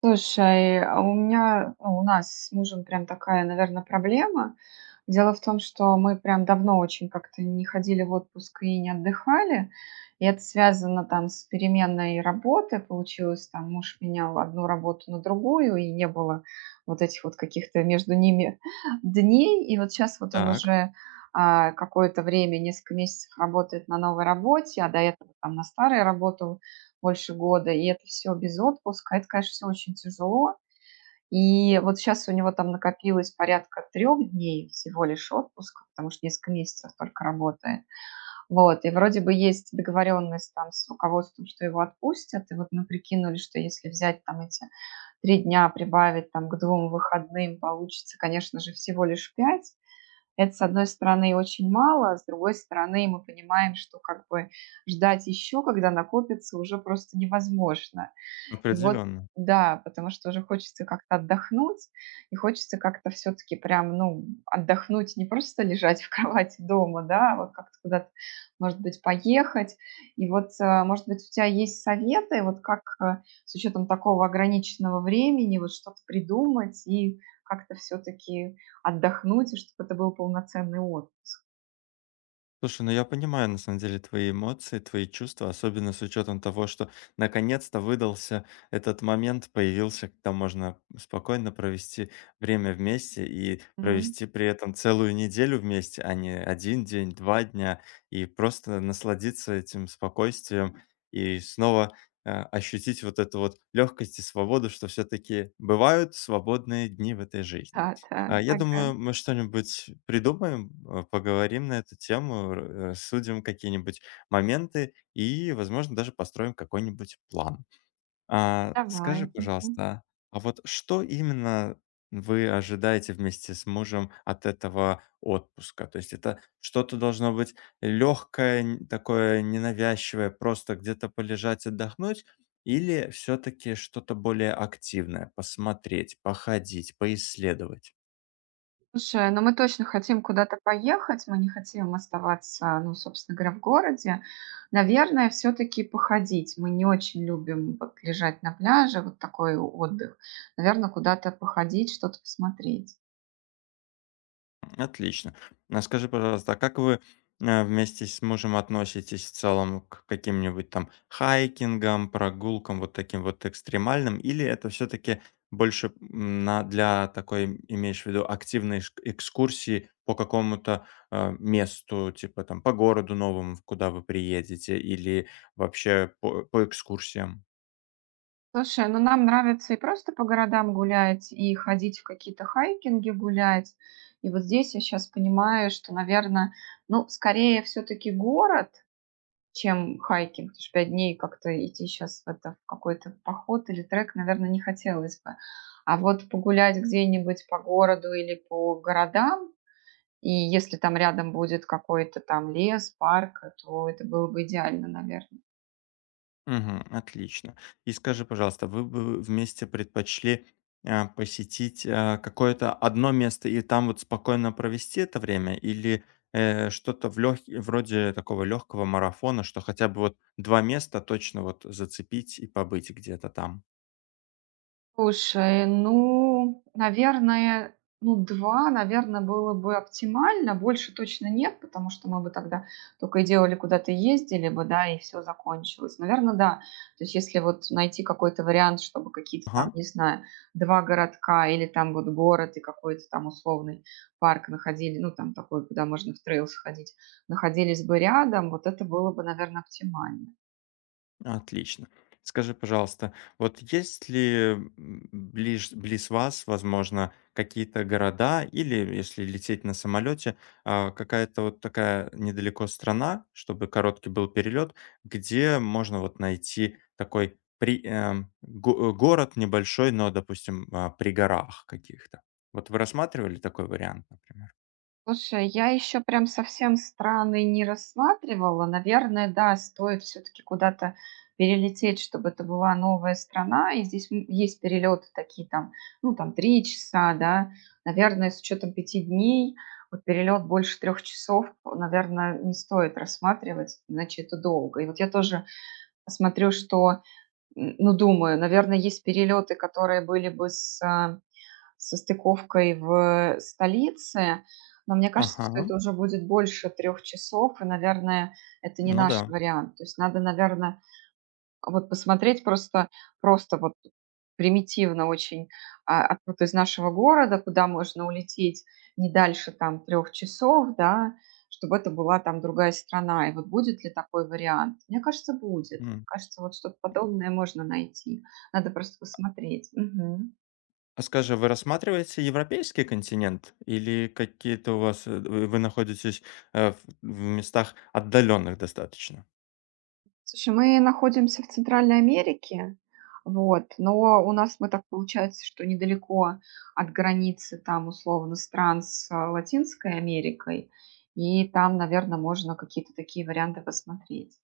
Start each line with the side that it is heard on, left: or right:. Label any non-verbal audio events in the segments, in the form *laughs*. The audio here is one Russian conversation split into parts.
right: Слушай, а у меня, ну, у нас с мужем прям такая, наверное, проблема. Дело в том, что мы прям давно очень как-то не ходили в отпуск и не отдыхали. И это связано там с переменной работы. Получилось, там муж менял одну работу на другую, и не было вот этих вот каких-то между ними *laughs* дней. И вот сейчас вот он
left: Так,
right: уже какое-то время, несколько месяцев работает на новой работе, а до этого там на старой работе больше года, и это все без отпуска, это, конечно, все очень тяжело. И вот сейчас у него там накопилось порядка 3 дней всего лишь отпуска, потому что несколько месяцев только работает. Вот, и вроде бы есть договоренность там с руководством, что его отпустят, и вот мы прикинули, что если взять там эти 3 дня, прибавить там к 2 выходным, получится, конечно же, всего лишь пять. Это, с одной стороны, очень мало, а с другой стороны, мы понимаем, что как бы ждать еще, когда накопится, уже просто невозможно. И вот
left: определенно.
right: да, потому что уже хочется как-то отдохнуть, и хочется как-то все-таки прям, ну, отдохнуть, не просто лежать в *laughs* кровати дома, да, а вот как-то куда-то, может быть, поехать. И вот, может быть, у тебя есть советы, вот как с учетом такого ограниченного времени, вот что-то придумать и как-то все-таки отдохнуть, и чтобы это был полноценный отдых.
left: Слушай, ну я понимаю на самом деле твои эмоции, твои чувства, особенно с учетом того, что наконец-то выдался этот момент, появился, когда можно спокойно провести время вместе и
right: М.
left: провести при этом целую неделю вместе, а не один день, два дня, и просто насладиться этим спокойствием и снова ощутить вот эту вот легкость и свободу, что все-таки бывают свободные дни в этой жизни.
right: Да, да,
left: Я
right: ага,
left: думаю, мы что-нибудь придумаем, поговорим на эту тему, р рассудим какие-нибудь моменты и, возможно, даже построим какой-нибудь план. Скажи,
right: давай. Мгм.
left: пожалуйста, а вот что именно вы ожидаете вместе с мужем от этого отпуска? То есть это что-то должно быть легкое, такое ненавязчивое, просто где-то полежать, отдохнуть, или все таки что-то более активное: посмотреть, походить, поисследовать?
right: Слушай, ну мы точно хотим куда-то поехать, мы не хотим оставаться, ну, собственно говоря, в городе. Наверное, все-таки походить. Мы не очень любим вот лежать на пляже, вот такой отдых. Наверное, куда-то походить, что-то посмотреть.
left: Отлично. А скажи, пожалуйста, а как вы, вместе с мужем относитесь в целом к каким-нибудь там хайкингам, прогулкам, вот таким вот экстремальным? Или это все таки больше, м, на для такой, имеешь в виду, активной шк экскурсии по какому-то, месту, типа там по городу новому, в куда вы приедете, или вообще по экскурсиям?
right: Слушай, ну нам нравится и просто по городам гулять, и ходить в какие-то хайкинги гулять. И вот здесь я сейчас понимаю, что, наверное, ну, скорее все-таки город, чем хайкинг. Потому что 5 дней как-то идти сейчас в, это, в какой-то поход или трек, наверное, не хотелось бы. А вот погулять где-нибудь по городу или по городам, и если там рядом будет какой-то там лес, парк, то это было бы идеально, наверное.
left: Мгм. Отлично. И скажи, пожалуйста, вы бы вместе предпочли, посетить, какое-то одно место и там вот спокойно провести это время? Или, что-то в лёг вроде такого легкого марафона, что хотя бы вот 2 места точно вот зацепить и побыть где-то там?
right: Слушай, ну, наверное, ну, 2, наверное, было бы оптимально. Больше точно нет, потому что мы бы тогда только и делали, куда-то ездили бы, да, и все закончилось. Наверное, да. То есть если вот найти какой-то вариант, чтобы какие-то там,
left: Ага.
right: не знаю, 2 городка или там вот город и какой-то там условный парк находили, ну, там такой, куда можно в трейл сходить, находились бы рядом, вот это было бы, наверное, оптимально.
left: Отлично. Скажи, пожалуйста, вот есть ли близ вас, возможно, какие-то города или, если лететь на самолете, какая-то вот такая недалеко страна, чтобы короткий был перелет, где можно вот найти такой город небольшой, но, допустим, при горах каких-то? Вот вы рассматривали такой вариант, например?
right: Слушай, я еще прям совсем страны не рассматривала. Наверное, да, стоит все-таки куда-то перелететь, чтобы это была новая страна. И здесь есть перелеты такие там, ну там 3 часа, да. Наверное, с учетом 5 дней, вот перелет больше 3 часов, наверное, не стоит рассматривать, иначе это долго. И вот я тоже смотрю, что, ну думаю, наверное, есть перелеты, которые были бы со стыковкой в столице, но мне кажется, что
left: Ага,
right: это уже будет больше 3 часов, и, наверное, это не
left: ну
right: наш
left: да.
right: вариант. То есть надо, наверное, вот посмотреть просто вот примитивно очень, откуда из нашего города, куда можно улететь не дальше там 3 часов, да, чтобы это была там другая страна. И вот будет ли такой вариант? Мне кажется, будет. Кажется, вот что-то подобное можно найти. Надо просто посмотреть. Мгм.
left: А скажи, вы рассматриваете европейский континент или какие-то у вас, вы находитесь, э, в в местах отдаленных достаточно?
right: Слушай, мы находимся в Центральной Америке, вот, но у нас мы так получается, что недалеко от границы там условно стран с Латинской Америкой, и там, наверное, можно какие-то такие варианты посмотреть.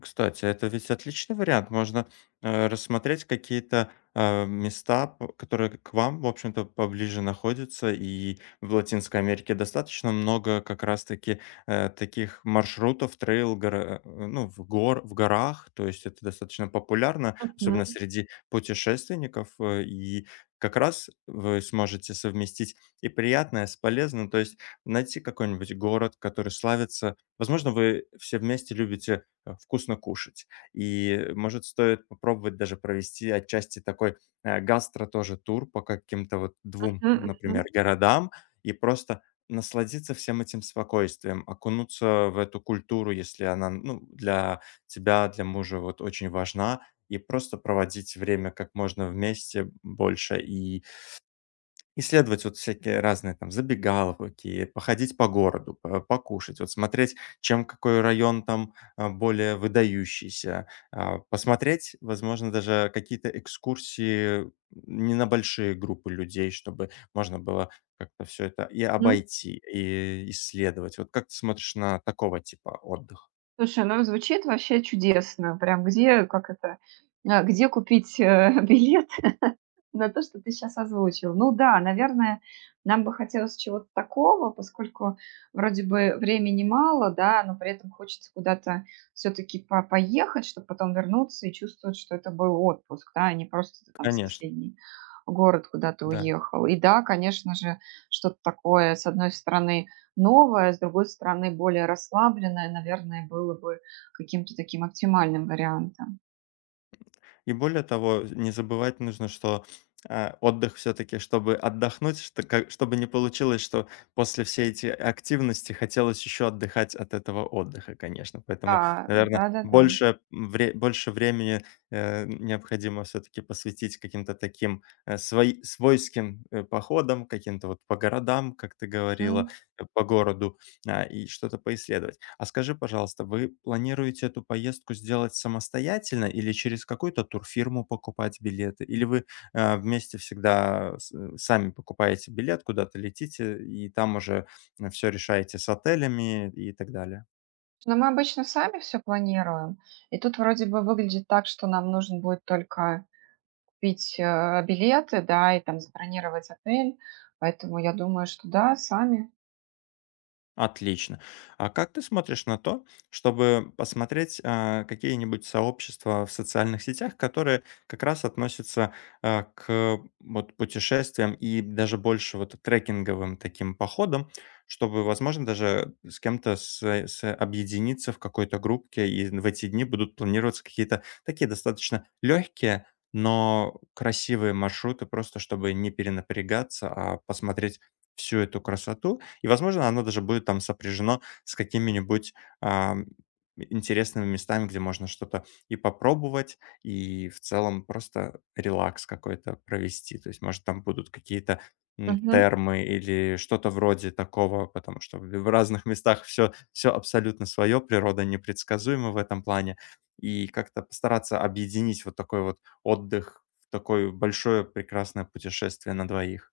left: Кстати, это ведь отличный вариант. Можно, рассмотреть какие-то, места, п которые к вам, в общем-то, поближе находятся. И в Латинской Америке достаточно много как раз таки, таких маршрутов, трейл, ну, в горах. То есть это достаточно популярно,
right: Мгм,
left: особенно среди путешественников. И как раз вы сможете совместить и приятное с полезным. То есть найти какой-нибудь город, который славится. Возможно, вы все вместе любите вкусно кушать. И, может, стоит попробовать даже провести отчасти такой, гастро тоже тур по каким-то вот двум,
right: мгм,
left: например,
right: мгм,
left: городам и просто насладиться всем этим спокойствием, окунуться в эту культуру, если она, ну, для тебя, для мужа вот очень важна, и просто проводить время как можно вместе больше и исследовать вот всякие разные там забегаловки, походить по городу, по покушать, вот смотреть, чем какой район там, более выдающийся. А, посмотреть, возможно, даже какие-то экскурсии не на большие группы людей, чтобы можно было как-то все это и
right: мгм.
left: обойти, и исследовать. Вот как ты смотришь на такого типа отдых?
right: Слушай, ну звучит вообще чудесно. Прям где, как это, где купить *laughs* билет на то, что ты сейчас озвучил. Ну да, наверное, нам бы хотелось чего-то такого, поскольку вроде бы времени мало, да, но при этом хочется куда-то все-таки поехать, чтобы потом вернуться и чувствовать, что это был отпуск, да, а не просто ты там в
left: Конечно,
right: соседний город куда-то
left: да.
right: уехал. И да, конечно же, что-то такое, с одной стороны, новое, а с другой стороны, более расслабленное, наверное, было бы каким-то таким оптимальным вариантом.
left: И более того, не забывать нужно, что, отдых все-таки, чтобы отдохнуть, чтобы не получилось, что после всей эти активности хотелось еще отдыхать от этого отдыха, конечно. Поэтому,
right: Да,
left: наверное,
right: да, да,
left: больше времени, необходимо все-таки посвятить каким-то таким, э, свои свойским, походам, каким-то вот по городам, как ты
right: да.
left: говорила, по городу, и что-то поисследовать. А скажи, пожалуйста, вы планируете эту поездку сделать самостоятельно или через какую-то турфирму покупать билеты? Или вы вместе всегда сами покупаете билет, куда-то летите, и там уже все решаете с отелями и так далее?
right: Но мы обычно сами все планируем, и тут вроде бы выглядит так, что нам нужно будет только купить, билеты, да, и там забронировать отель, поэтому я думаю, что да, сами.
left: Отлично. А как ты смотришь на то, чтобы посмотреть, какие-нибудь сообщества в социальных сетях, которые как раз относятся, к вот путешествиям и даже больше вот трекинговым таким походам, чтобы, возможно, даже с кем-то с объединиться в какой-то группке, и в эти дни будут планироваться какие-то такие достаточно легкие, но красивые маршруты, просто чтобы не перенапрягаться, а посмотреть всю эту красоту. И, возможно, оно даже будет там сопряжено с какими-нибудь, ам, интересными местами, где можно что-то и попробовать, и в целом просто релакс какой-то провести. То есть, может, там будут какие-то,
right: Мгм.
left: термы или что-то вроде такого, потому что в разных местах все абсолютно свое природа непредсказуема в этом плане. И как-то постараться объединить вот такой вот отдых в такое большое прекрасное путешествие на двоих.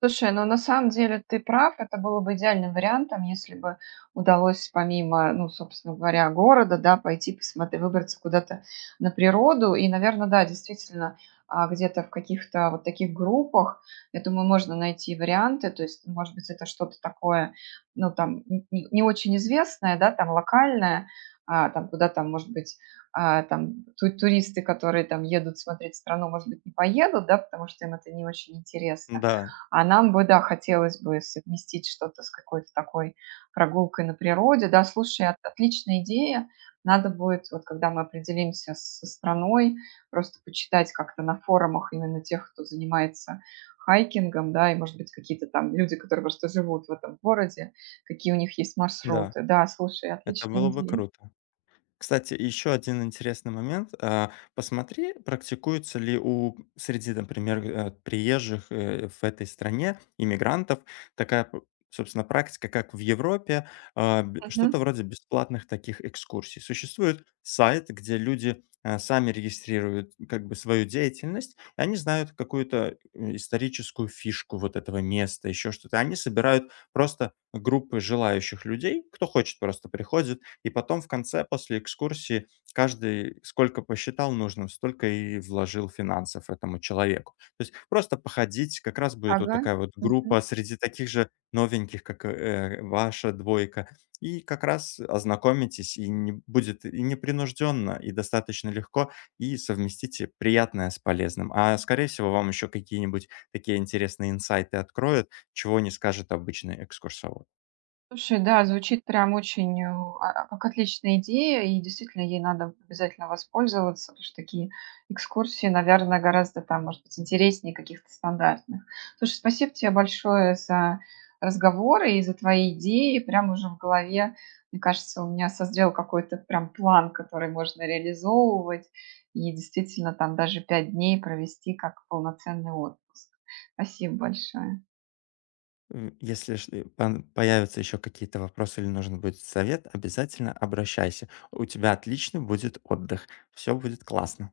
right: Слушай, ну на самом деле ты прав, это было бы идеальным вариантом, если бы удалось помимо, ну, собственно говоря, города, да, пойти посмотреть, выбраться куда-то на природу. И, наверное, да, действительно, где-то в каких-то вот таких группах, я думаю, можно найти варианты. То есть, может быть, это что-то такое, ну, там, не очень известное, да, там, локальное, там, куда там, может быть, там, туристы, которые там едут смотреть страну, может быть, не поедут, да, потому что им это не очень интересно.
left: Да,
right: А нам бы, да, хотелось бы совместить что-то с какой-то такой прогулкой на природе. Да, слушай, отличная идея. Надо будет, вот когда мы определимся со страной, просто почитать как-то на форумах именно тех, кто занимается хайкингом, да, и, может быть, какие-то там люди, которые просто живут в этом городе, какие у них есть
left: да,
right: маршруты. Да, слушай,
left: это
right: отличная
left: было бы
right: идея.
left: круто. Кстати, еще один интересный момент. Посмотри, практикуется ли у среди, например, приезжих в этой стране, иммигрантов, такая, п- собственно, практика, как в Европе,
right: Мгм.
left: что-то вроде бесплатных таких экскурсий. Существует сайт, где люди сами регистрируют как бы свою деятельность, и они знают какую-то историческую фишку вот этого места, еще что-то. Они собирают просто группы желающих людей, кто хочет просто приходит, и потом в конце, после экскурсии, каждый сколько посчитал нужным, столько и вложил финансов этому человеку. То есть просто походить, как раз будет вот
right: Ага.
left: такая вот
right: Мгм.
left: группа среди таких же новеньких, как, ваша двойка, и как раз ознакомитесь, и не будет и непринужденно, и достаточно легко, и совместите приятное с полезным. А, скорее всего, вам еще какие-нибудь такие интересные инсайты откроют, чего не скажет обычный экскурсовод.
right: Слушай, да, звучит прям очень, как отличная идея, и действительно ей надо обязательно воспользоваться, потому что такие экскурсии, наверное, гораздо там, может быть, интереснее каких-то стандартных. Слушай, спасибо тебе большое за разговоры и за твои идеи. Прям уже в голове, мне кажется, у меня созрел какой-то прям план, который можно реализовывать, и действительно там даже 5 дней провести как полноценный отпуск. Спасибо большое.
left: Если появятся еще какие-то вопросы или нужен будет совет, обязательно обращайся. У тебя отлично будет отдых. Все будет классно.